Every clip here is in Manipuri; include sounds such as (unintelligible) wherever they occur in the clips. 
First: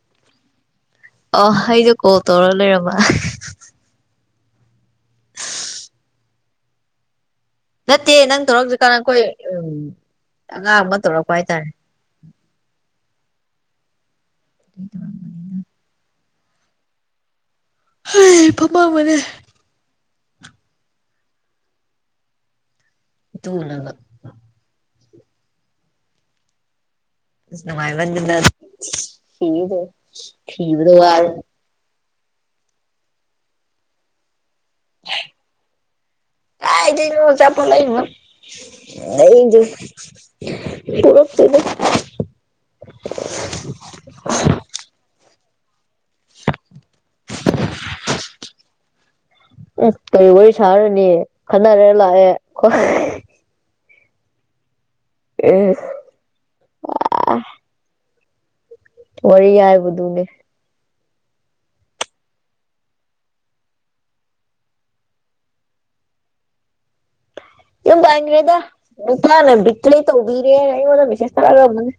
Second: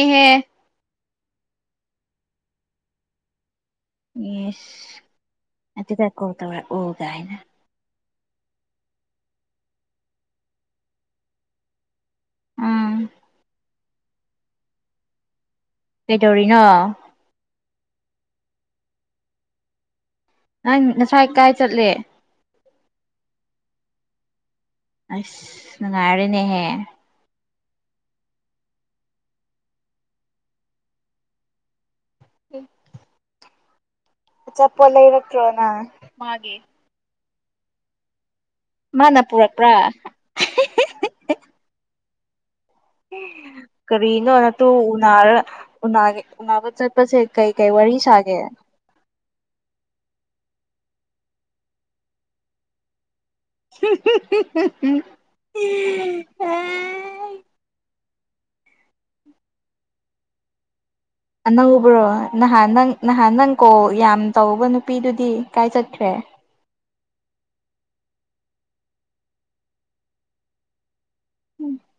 ꯑꯦꯍꯦ ꯑꯣ ꯑꯩꯗꯣ ꯀꯣꯜ ꯇꯧꯔ ꯂꯩꯔꯝꯕ ꯏꯁ ꯑꯗꯨꯒ ꯀꯣꯜ ꯇꯧꯔꯛ ꯑꯣ ꯀꯥꯏꯅ ꯇꯦ ꯅꯪ ꯇꯧꯔꯛꯇ꯭ꯔꯤꯀꯥꯟꯗ ꯑꯩꯈꯣꯏ ꯎꯝ ꯑꯉꯥꯡ ꯑꯃ ꯇꯧꯔꯛꯄ ꯍꯥꯏꯇꯥꯔꯦ ꯎꯝ ꯑꯗꯨ ꯇꯧꯔꯝꯕꯅꯤꯅ ꯀꯩꯗꯧꯔꯤꯅꯣ ꯐꯝꯃꯝꯕꯅꯦ ꯅꯪ ꯉꯁꯥꯏ ꯀꯥꯏ ꯆꯠꯂꯦ ꯏꯇꯨꯅꯒ ꯑꯥꯏꯁ ꯅꯨꯡꯉꯥꯏꯔꯅꯦꯍꯦ ꯅꯨꯡꯃꯥꯏꯃꯟꯗꯅ ꯁꯤꯒꯦ ꯇꯧꯏ ꯁꯤꯕꯗꯥ ꯋꯥꯔꯦ ꯎꯝ ꯑꯆꯥꯄꯣꯠ ꯂꯩꯔꯛꯇꯔꯣ ꯅꯪ ꯃꯥꯒꯤ ꯆꯄ ꯂꯩ ꯃꯥꯅ ꯄꯨꯔꯛꯄ꯭ꯔꯥ ꯄꯨꯗ (unintelligible) ꯀꯔꯤꯅꯣꯅꯝ ꯅꯇꯨ ꯎꯅꯔ ꯎꯅꯥꯒ ꯎꯅꯥꯕ ꯆꯠꯄꯁꯦ ꯀꯩ ꯀꯩ ꯋꯥꯔꯤ ꯁꯥꯒꯦ ꯎꯝ ꯀꯔꯤ ꯋꯥꯔꯤ ꯁꯥꯔꯅꯤ ꯈꯟꯅꯔ ꯂꯥꯛꯑꯦ (unintelligible) ꯑꯁ ꯑꯥ ꯋꯥꯔꯤ ꯌꯥꯏꯕꯨꯗꯨꯨꯅꯦ ꯑꯅꯧꯕ꯭ꯔꯣ ꯅꯍꯥꯟ ꯅꯪ ꯅꯍꯥꯟ ꯅꯪ ꯀꯣ ꯌꯥꯝ ꯇꯧꯕ ꯅꯨꯄꯤꯗꯨꯗꯤ ꯀꯥꯏ ꯆꯠꯈ꯭ꯔꯦ (inaudible) ꯌꯨꯝ ꯄꯥꯟꯒꯔ꯭ꯦꯗꯥ ꯅꯨꯄꯥꯅ ꯕꯤꯇꯔ꯭ꯦ ꯇꯧꯕꯤꯔꯦ ꯅ ꯑꯩꯉꯣꯟꯗ ꯃꯦꯁꯦꯁ ꯔꯅꯦ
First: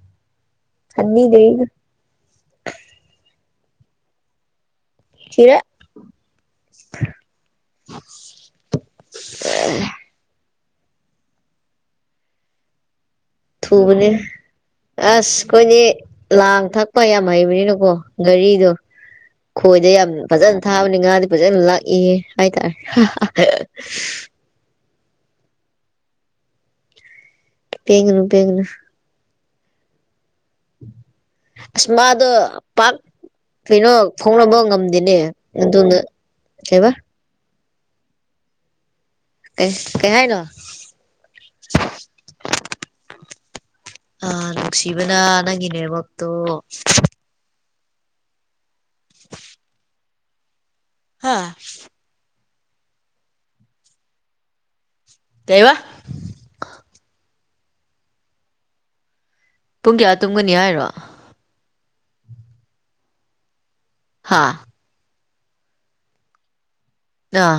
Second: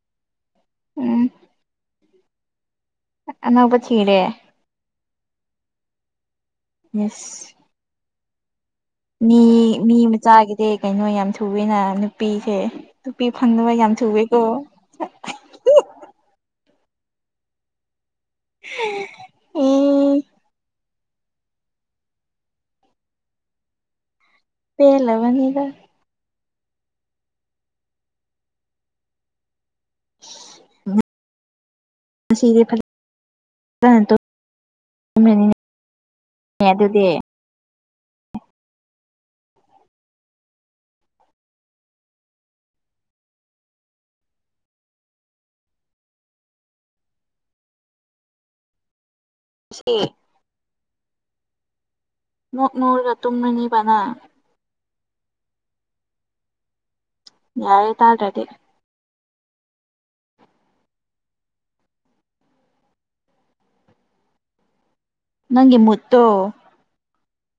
ꯎꯝ ꯊꯅꯤꯗꯒ (unintelligible) ꯑꯅꯧꯕꯥ ꯊꯤꯔꯦ ꯊꯤꯔꯦ ꯌꯦꯁ ꯃꯤ ꯃꯤ ꯃꯆꯥꯒꯤꯗꯤ ꯀꯩꯅꯣ ꯌꯥꯝ ꯊꯨꯋꯦꯅ ꯅꯨꯄꯤꯁꯦ ꯅꯨꯄꯤ ꯐꯪꯗꯕ ꯌꯥꯝ ꯊꯨꯕꯅꯦ ꯊꯨꯋꯦꯀꯣ ꯑꯁ ꯑꯩꯈꯣꯏꯗꯤ ꯂꯥꯡ ꯊꯛ ꯂꯄꯥ ꯌꯥꯝ ꯍꯩꯕꯅꯤꯅꯀꯣ ꯘꯔꯤꯗꯣ ꯈꯣꯏꯗ ꯌꯥꯝ ꯑꯦ ꯐꯖꯅ ꯊꯥꯕꯅꯤ ꯉꯥꯗꯤ ꯐꯖꯅ ꯂꯥꯛꯏ ꯍꯥꯏꯇꯥꯔꯦ ꯄꯦꯂꯕꯅꯤꯗ ꯄꯦꯟꯒꯅꯨ ꯄꯦꯟꯒꯅꯨ (inaudible) ꯑꯁꯃꯗ ꯉꯁꯤꯗꯤ ꯄ ꯀꯩꯅꯣ ꯐꯖꯅ ꯐꯣꯡꯅꯕ ꯉꯝꯗꯦꯅꯦ ꯇꯨꯝꯔꯅꯤꯅꯦ ꯑꯗꯨꯅ ꯗ꯭ꯔꯥꯏꯚ ꯑꯗꯨꯗꯤ ꯀꯩ ꯀꯩꯍꯥꯏꯅ (unintelligible) ꯑ ꯅꯨꯡꯁꯤꯕꯅ ꯅꯪꯒꯤꯅꯦꯕꯛꯇꯣ ꯁꯤ ꯍꯥꯥ ꯃꯣꯛ ꯃꯣꯔ ꯀꯥ ꯇꯨꯝ ꯃꯤꯅꯤ ꯄꯅꯥ ꯀꯩ ꯋꯥ ꯌꯥꯏ ꯇꯥꯟꯗ꯭ꯔꯗꯤ ꯄꯨꯡ ꯀꯌꯥ ꯇꯨꯡꯒꯅꯤ ꯍꯥꯏꯔꯣ ꯍꯥꯥ ꯅꯪꯒꯤ ꯃꯠꯇꯣ ꯑꯥ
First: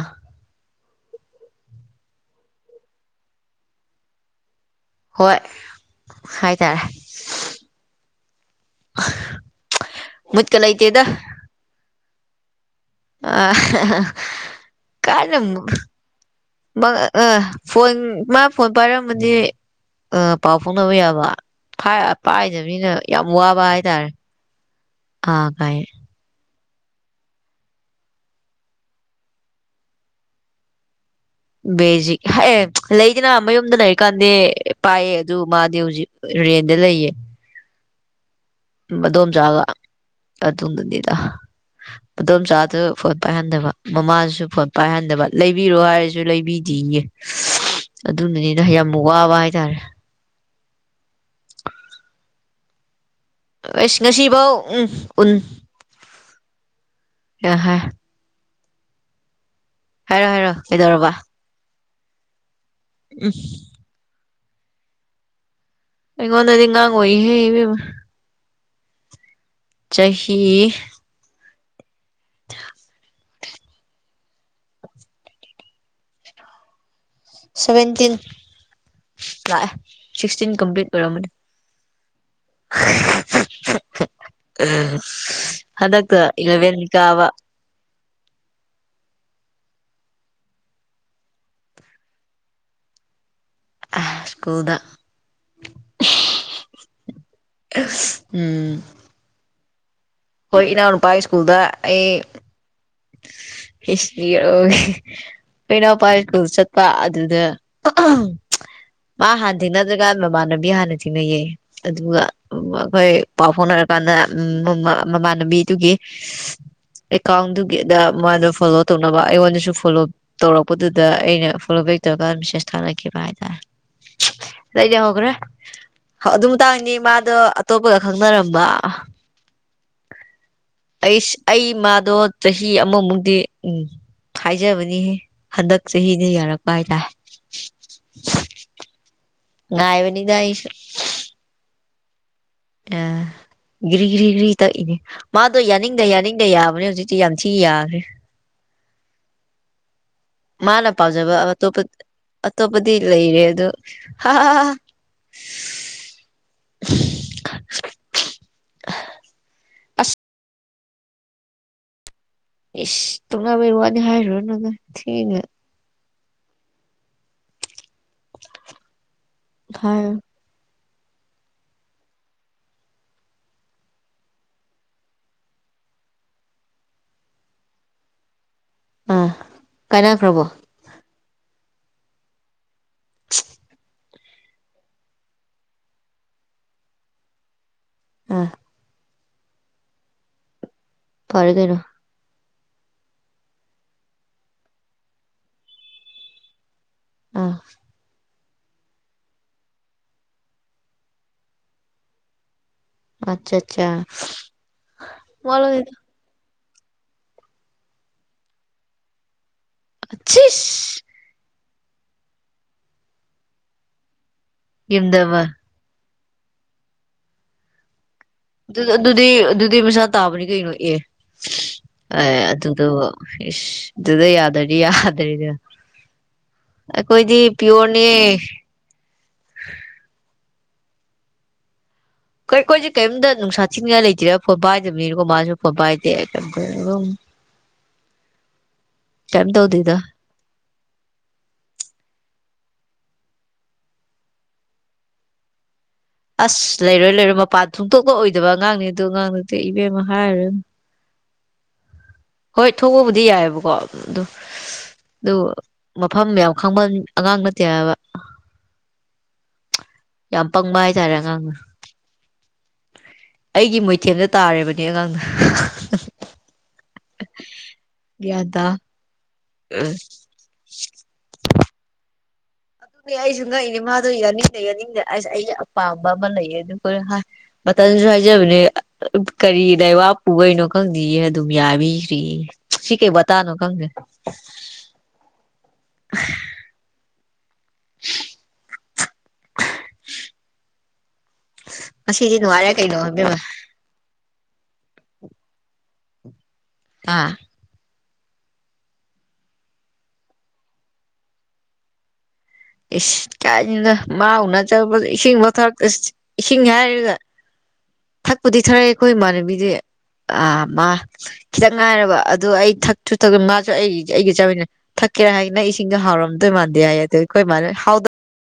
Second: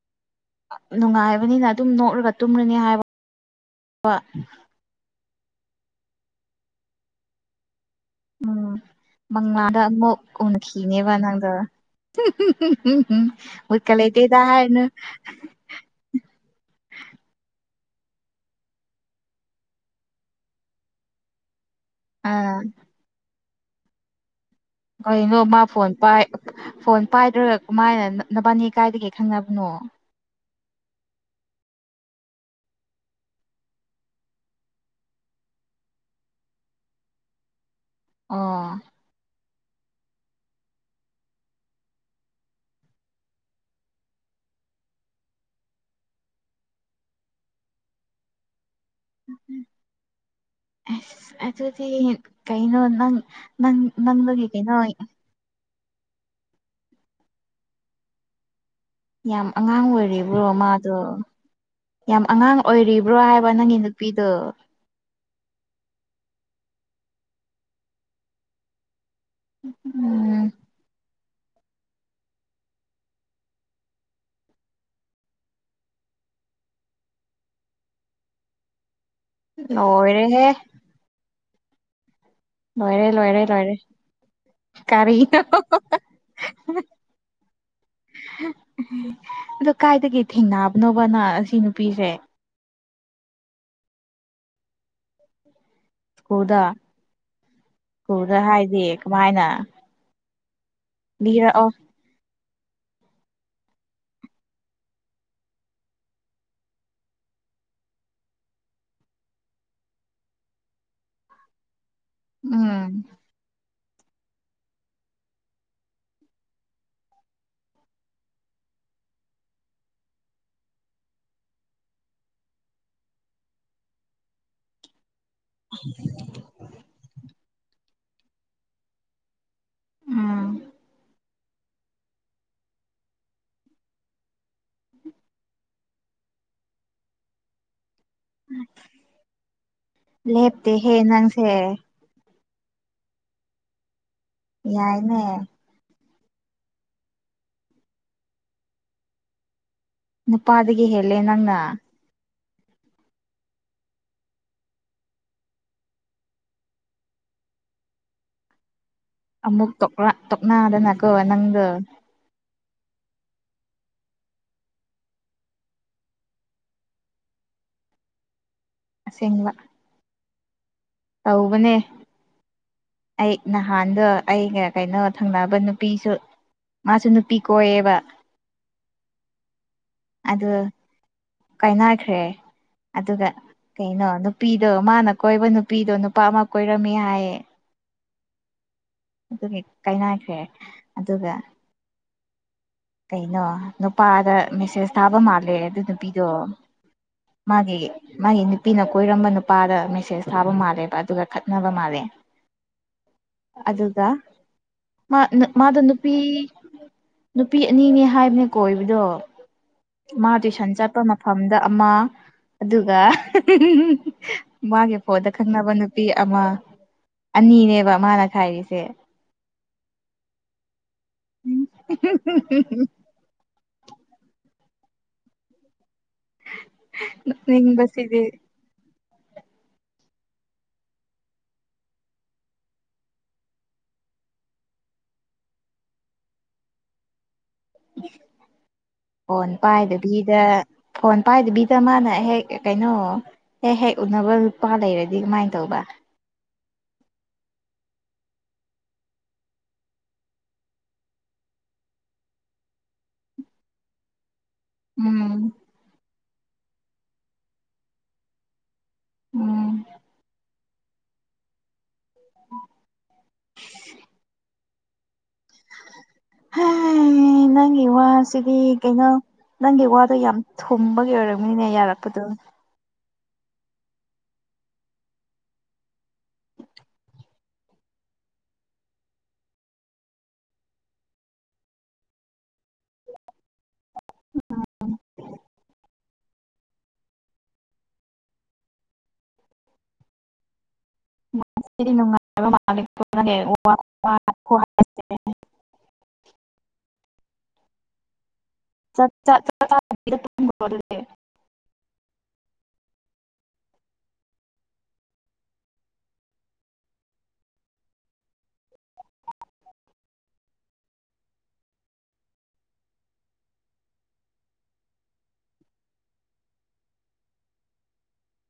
ꯅꯨꯡꯉꯥꯏꯕꯅꯤꯅ ꯑꯗꯨꯝ ꯅꯣꯛꯂꯒ ꯇꯨꯝꯔꯅꯤ ꯍꯥꯏꯕ ꯍꯣꯏ ꯍꯥꯏꯇꯥꯔꯦ ꯎꯝ ꯃꯪꯂꯥꯗ ꯑꯃꯨꯛ ꯃꯨꯠꯀ ꯂꯩꯇꯦꯗ ꯎꯟꯈꯤꯅꯦꯕ ꯅꯪꯗ ꯎꯝꯝꯝ ꯑ ꯎꯀꯂꯦꯇꯗ ꯍꯥꯏ ꯍꯥꯏꯅ ꯃ ꯑ ꯐꯣꯟ ꯃꯥ ꯐꯣꯟ ꯄꯥꯏꯔꯝꯃꯗꯤ ꯄꯥꯎ ꯐꯥꯎꯅꯕ ꯌꯥꯕ ꯑꯥ ꯄꯥꯏꯗꯕꯅꯤꯅ ꯌꯥꯝ ꯋꯥꯕ ꯍꯥꯏꯇꯥꯔꯦ ꯀꯩꯅꯣ ꯑꯥ ꯃꯥ ꯀꯥꯏ ꯐꯣꯟ ꯄꯥꯏ ꯐꯣꯟ ꯄꯥꯏꯗ꯭ꯔꯒ ꯀꯃꯥꯏꯅ ꯅꯕꯥꯅꯤ ꯀꯥꯏꯗꯒꯩ ꯈꯪꯅꯕꯅꯣ ꯕꯦꯖꯤꯛ ꯍꯥꯏ ꯑꯦ ꯂꯩꯗꯅ ꯃꯌꯨꯝꯗ ꯂꯩꯔꯤ ꯀꯥꯟꯗꯤ ꯄꯥꯏꯌꯦ ꯑꯗꯨ ꯃꯥꯗꯤ ꯍꯧꯖꯤꯛ ꯔꯦꯟꯗ ꯂꯩꯌꯦ ꯑꯣ ꯃꯗꯣꯝ ꯆꯥꯒ ꯑꯗꯨꯗꯨꯅꯤꯗ ꯑꯗꯣꯝꯆꯥꯗꯨ ꯐꯣꯟ ꯄꯥꯏꯍꯟꯗꯕ ꯃꯃꯥꯁꯨ ꯐꯣꯟ ꯄꯥꯏꯍꯟꯗꯕ ꯂꯩꯕꯤꯔꯣ ꯍꯥꯏꯔꯁꯨ ꯂꯩꯕꯤꯗ ꯉꯦ ꯑꯗꯨꯅꯅꯤꯅ ꯌꯥꯝ ꯋꯥꯕ ꯍꯥꯏꯇꯥꯔꯦ ꯑꯁ ꯑꯗꯨꯗꯤ ꯀꯩꯅꯣ ꯅꯪ ꯅꯪ ꯅꯪꯗꯒꯤ ꯉꯁꯤꯕꯥꯎ ꯀꯩꯅꯣ ꯎꯝ ꯎ ꯑ ꯍ ꯌꯥꯝ ꯑꯉꯥꯡ ꯑꯣꯏꯔꯤꯕ꯭ꯔꯣ ꯍꯥꯏꯔꯣ ꯃꯥꯗꯣ ꯀꯩꯗꯧꯔꯕ ꯌꯥꯝ ꯑꯉꯥꯡ ꯑꯣꯏꯔꯤꯕ꯭ꯔꯣ ꯍꯥꯏꯕ ꯅꯪꯒꯤ ꯅꯨꯄꯤꯗꯣ ꯑꯩꯉꯣꯟꯅꯗꯤ ꯏ ꯉꯥꯡꯉ ꯑꯣꯏꯍꯦꯕ ꯎꯝ ꯆꯍꯤ (unintelligible) ꯁꯚꯦꯟꯇꯤꯟ ꯂꯥꯛꯑꯦ ꯂꯣꯏꯔꯦꯍꯦ ꯁꯤꯛꯁꯇꯤꯟ ꯀꯝꯄ꯭ꯂꯤꯠ ꯑꯣꯏꯔꯝꯃꯅꯤ ꯂꯣꯏꯔꯦ ꯂꯣꯏꯔꯦ ꯂꯣꯏꯔꯦ ꯀꯔꯤꯅꯣ ꯍꯟꯗꯛꯇ ꯏꯂꯚꯦꯟ ꯀꯥꯕ ꯑ ꯀꯥꯏꯗꯒꯤ ꯊꯦꯡꯅꯕꯅꯣꯕꯅ ꯑꯁꯤ ꯅꯨꯄꯤꯁꯦ ꯁ꯭ꯀꯨꯜꯗ ꯈꯨꯀꯨꯗ ꯈꯨꯀꯨꯗ ꯍꯥꯏꯗꯤ ꯀꯃꯥꯏꯅ ꯍꯣꯏꯅꯥ ꯍꯅ ꯄ ꯁꯀꯨꯜꯗ ꯂꯤꯔꯛꯑꯣ ꯑꯦ (unintelligible) ꯍꯁ ꯐꯅꯣ ꯄꯥꯏ ꯆꯠꯄ ꯑꯗꯨꯗ ꯃꯥ ꯍꯥꯟꯅ ꯊꯦꯡꯅꯗ꯭ꯔꯒ ꯃꯃꯥꯟꯅꯕꯤ ꯍꯥꯟꯅ ꯊꯤꯅꯩꯌꯦ ꯑꯗꯨꯒ ꯎꯝ ꯑꯩꯈꯣꯏ ꯄꯥꯄꯅ ꯃꯃꯥꯟꯅꯕꯤꯗꯨꯒꯤ ꯑꯦꯀꯥꯎꯟꯗꯨꯒꯤ ꯗ ꯃꯥꯅ ꯐꯣꯂꯣ ꯇꯧꯅꯕ ꯑꯩꯉꯣꯟꯗꯁꯨ ꯐꯣꯂꯣ ꯇꯧꯔꯛꯄꯗꯨꯗ ꯑꯩꯅ ꯐꯣꯂꯣ ꯕꯦꯛ ꯇꯧꯔꯀꯥꯟꯗ ꯃꯦꯁꯦꯁ ꯊꯥ ꯂꯩ ꯄ ꯍꯥꯏ ꯇꯗꯤ ꯍꯒ꯭ꯔꯦ ꯑꯗꯨ ꯃꯇꯥꯡꯅꯤ ꯃꯥꯗꯣ ꯑꯇꯣꯞꯄꯒ ꯈꯪꯅꯔꯝꯕ ꯎꯝ ꯑꯩ ꯏꯃꯗꯣ ꯆꯍꯤ ꯑꯃꯃꯨꯛꯗꯤ ꯎꯝ ꯍꯥꯏꯖꯕꯅꯤꯍꯦ ꯍꯟꯗꯛ ꯆꯍꯤꯅ ꯌꯥꯔꯛꯄ ꯍꯥꯏꯇꯥꯔꯦ ꯉꯥꯏꯕꯅꯤꯗ ꯑꯩꯁꯨ ꯂꯦꯞꯇꯦꯍꯦ ꯅꯪꯁꯦ ꯑ ꯘ꯭ꯔꯤ ꯒ꯭ꯔꯤꯒ꯭ꯔꯤ ꯇꯛꯏꯅꯦ ꯌꯥꯏꯅꯦ ꯃꯥꯗꯣ ꯌꯥꯅꯤꯡꯗ ꯌꯥꯅꯤꯡ ꯏꯪꯗ ꯌꯥꯕ꯭ꯔ ꯍꯧꯖꯤꯛꯇꯤ ꯌꯥꯝ ꯊꯤ ꯌꯥꯈ꯭ꯔꯦ ꯅꯨꯄꯥꯗꯒꯤ ꯃꯥꯅ ꯍꯦꯜꯂꯦ ꯄꯥꯎꯖꯕ ꯅꯪꯅ ꯑꯇꯣꯞꯄꯗꯤ ꯂꯩꯔꯦ ꯑꯗꯣ (unintelligible) ꯇ ꯇꯣꯛꯅꯥꯗꯅꯀꯣ ꯅꯪꯒ ꯏꯁꯁ ꯇꯨꯡꯅꯥꯕꯩ ꯋꯥꯅꯤ ꯍꯥꯏꯔꯨꯔ ꯅꯪ ꯊꯦꯡꯅ ꯁꯦꯡꯥ ꯍꯥꯏꯔꯣ ꯇꯧꯕꯅꯦ ꯑꯩ ꯅꯍꯥꯟꯗꯣ ꯑꯩꯒ ꯀꯩꯅꯣ ꯊꯪꯅꯕ ꯅꯨꯄꯤꯁꯨ ꯃꯥꯁꯨ ꯅꯨꯄꯤ ꯀꯣ ꯑꯦ ꯑꯥ ꯀꯥꯏꯅꯈ꯭ꯔꯕꯣ ꯀꯥꯏꯅꯈ꯭ꯔꯦ ꯑꯗꯨꯒ ꯀꯩꯅꯣ ꯅꯨꯄꯤꯗꯣ ꯃꯥꯅ ꯀꯣꯏꯕ ꯅꯨꯄꯤꯗꯣ ꯅꯨꯄꯥ ꯑꯃ ꯀꯣꯏꯔꯝꯃꯤ ꯍꯥꯏꯌꯦ ꯑꯥ ꯑꯗꯨꯒꯤ ꯀꯥꯏꯅꯈ꯭ꯔꯦ ꯑꯗꯨꯒ ꯐꯔꯒꯅꯣ ꯀꯩꯅꯣ ꯅꯨꯄꯥꯗ ꯃꯦꯁꯦꯁ ꯊꯥꯕ ꯃꯥꯜꯂꯦ ꯑꯗꯨ ꯅꯨꯄꯤꯗꯣ ꯑꯥ ꯃꯥꯒꯤꯒꯤ ꯃꯥꯒꯤ ꯅꯨꯄꯤꯅ ꯀꯣꯏꯔꯝꯕ ꯅꯨꯄꯥꯗ ꯃꯦꯁꯦꯁ ꯊꯥꯕ ꯃꯥꯜꯂꯦꯕ ꯑꯗꯨꯒ ꯈꯠꯅꯕ ꯃꯥꯜꯂꯦ ꯑꯠꯆꯥ ꯆꯥ ꯑꯗꯨꯒ ꯃꯥ ꯅ ꯃꯥꯗ ꯋꯥꯠꯂꯤꯗ ꯅꯨꯄꯤꯤ ꯅꯨꯄꯤ ꯑꯅꯤꯅꯦ ꯍꯥꯏꯕꯅꯦ ꯀꯣꯏꯕꯗꯣ ꯃꯥ ꯇꯦꯁꯟ ꯆꯠꯄ ꯁꯤꯁ ꯃꯐꯝꯗ ꯑꯃ ꯑꯗꯨꯒ ꯃꯥꯒꯤ ꯐꯣꯗ ꯌꯦꯡꯗꯕ ꯈꯪꯅꯕ ꯅꯨ ꯅꯨꯄꯤ ꯑꯃ ꯑꯅꯤꯅꯦꯕ ꯃꯥꯅ ꯈꯥꯏꯔꯤꯁꯦ ꯑꯗꯨ ꯑꯗꯨꯗꯨꯗꯤ ꯑꯗꯨꯗꯨꯗꯤ ꯃꯁꯥ ꯇꯥꯕꯅꯤ ꯀꯩꯅꯅꯣ ꯑꯦ ꯑ ꯑꯗꯨꯗꯨ ꯏꯁ ꯑꯗꯨꯗ ꯌꯥꯗꯗꯤ ꯌꯥꯗꯔꯤꯗ ꯑꯩꯈꯣꯏꯗꯤ ꯄꯤꯌꯣꯔꯅꯦ ꯅꯣꯛꯅꯤꯡꯕꯁꯤꯗꯤ (unintelligible) ꯀ ꯑꯩꯈꯣꯏꯁꯦ ꯀꯔꯤꯝꯇ ꯅꯨꯡꯁꯥ ꯊꯤꯟꯒ ꯂꯩꯇꯦꯔꯥ ꯐꯣꯠ ꯄꯥꯏꯗꯕꯅꯤꯅꯀꯣ ꯃꯥꯁꯨ ꯐꯣꯠꯄꯥꯏꯗꯦꯩ ꯐꯣꯟ ꯇꯧꯗꯦꯗ ꯄꯥꯏꯗꯕꯤꯗ ꯐꯣꯟ ꯄꯥꯏꯗꯕꯤꯗ ꯃꯥꯅ ꯍꯦꯛ ꯀꯩꯅꯣ ꯍꯦꯛ ꯍꯦꯛ ꯎꯅꯕ ꯂꯨꯄꯥ ꯂꯩꯔꯗꯤ ꯀꯃꯥꯏꯅ ꯇꯧꯕ ꯑꯁ ꯂꯩꯔꯣꯏ ꯂꯩꯔꯣꯏ ꯃꯄꯥꯟ ꯊꯣꯡꯇꯣꯛꯄ ꯑꯣꯏꯗꯕ ꯑꯉꯥꯡꯅꯦ ꯑꯗꯨꯣ ꯑꯉꯥꯡ ꯅꯠꯇꯦ ꯏꯕꯦꯝꯃ ꯍꯥꯏꯔꯦ ꯍꯣꯏ ꯊꯣꯛꯄꯕꯨꯗꯤ ꯌꯥꯏꯑꯕꯀꯣ ꯑꯗꯨ ꯑꯗꯨ ꯎꯝ ꯃꯐꯝ ꯌꯥꯝ ꯈꯪꯕ ꯑꯉꯥꯡ ꯅꯠꯇꯦ ꯍꯥꯏꯕ ꯎꯝ ꯌꯥꯝ ꯄꯪꯕ ꯍꯥꯏꯇꯥꯔꯦ ꯑꯉꯥꯡꯅ ꯑꯩꯒꯤ ꯃꯣꯏꯊꯦꯝꯗ ꯇꯥꯔꯦꯕ ꯀꯒꯥꯟꯗ ꯍ ꯑꯦ ꯅꯪꯒꯤ ꯒ꯭ꯌꯥꯟ ꯋꯥꯁꯤꯗꯤ ꯇꯥ ꯀꯩꯅꯣ ꯅꯪꯒꯤ ꯋꯥꯗꯣ ꯌꯥꯝ ꯊꯨꯝꯕꯒꯤ ꯑꯣꯏꯔꯝꯃꯤ ꯃꯤꯅꯦ ꯌꯥꯔꯛꯄꯗꯣ ꯑꯗꯨꯗꯤ ꯑꯩꯁꯨ ꯉꯛꯏꯅꯤ ꯃꯥꯗꯣ ꯌꯥꯅꯤꯡꯗꯦ ꯌꯥꯅꯤꯡꯗꯦ ꯑꯁ ꯑꯩꯒꯤ ꯑꯄꯥꯝꯕ ꯑꯃ ꯂꯩꯌꯦ ꯑꯗꯨ ꯍꯥꯏ ꯃꯇꯝ ꯀꯪꯁꯨ ꯍꯥꯏꯖꯕꯅꯦ ꯀꯔꯤ ꯂꯩꯕꯥꯛꯄꯨꯈꯩꯅꯣ ꯈꯪꯗ ꯑꯗꯨꯝ ꯌꯥꯕꯤꯈ꯭ꯔꯤꯌꯦ ꯁꯤꯤꯀꯦ ꯇꯥꯅꯣ ꯀꯪꯒꯦ ꯎꯝ (unintelligible) ꯗꯤ ꯉꯁꯤꯗꯤ ꯅꯨꯡꯉꯥꯏꯔꯦ ꯀꯩꯅꯣ ꯏꯕꯦꯝꯃ ꯅꯨꯡꯉꯥꯏꯕ ꯍꯥ ꯍꯥ ꯑꯥ ꯆꯠ ꯆꯠ ꯆꯠ ꯆꯔꯦ ꯀꯥꯏꯅꯤꯅ ꯃꯥ ꯎꯅ ꯆꯠꯄꯗ ꯏꯁꯤꯡ ꯃꯣꯊꯛꯇ ꯏꯁꯤꯡ ꯍꯥꯏꯔꯒ ꯊꯛꯄꯨꯗꯤ ꯊꯥꯔꯛꯑꯦ ꯑꯩꯈꯣꯏ ꯏꯃꯥꯟꯅꯕꯤꯗꯤ ꯑꯥ ꯃꯥ ꯈꯤꯇꯪ ꯉꯥꯏꯔꯕ ꯑꯗꯨ ꯑꯩ ꯊꯛꯁꯨ ꯊ ꯃꯥꯁꯨ ꯑꯩ ꯑꯩꯒꯤ ꯆꯠꯕꯅ ꯀꯩ ꯍꯥꯏꯅꯪ ꯏꯁꯤꯡꯒ ꯍꯥꯎꯔꯝꯗꯣꯏ ꯃꯥꯟꯗꯦ ꯍꯥꯏ ꯑꯗ ꯑꯩꯈꯣꯏ ꯃꯥꯟ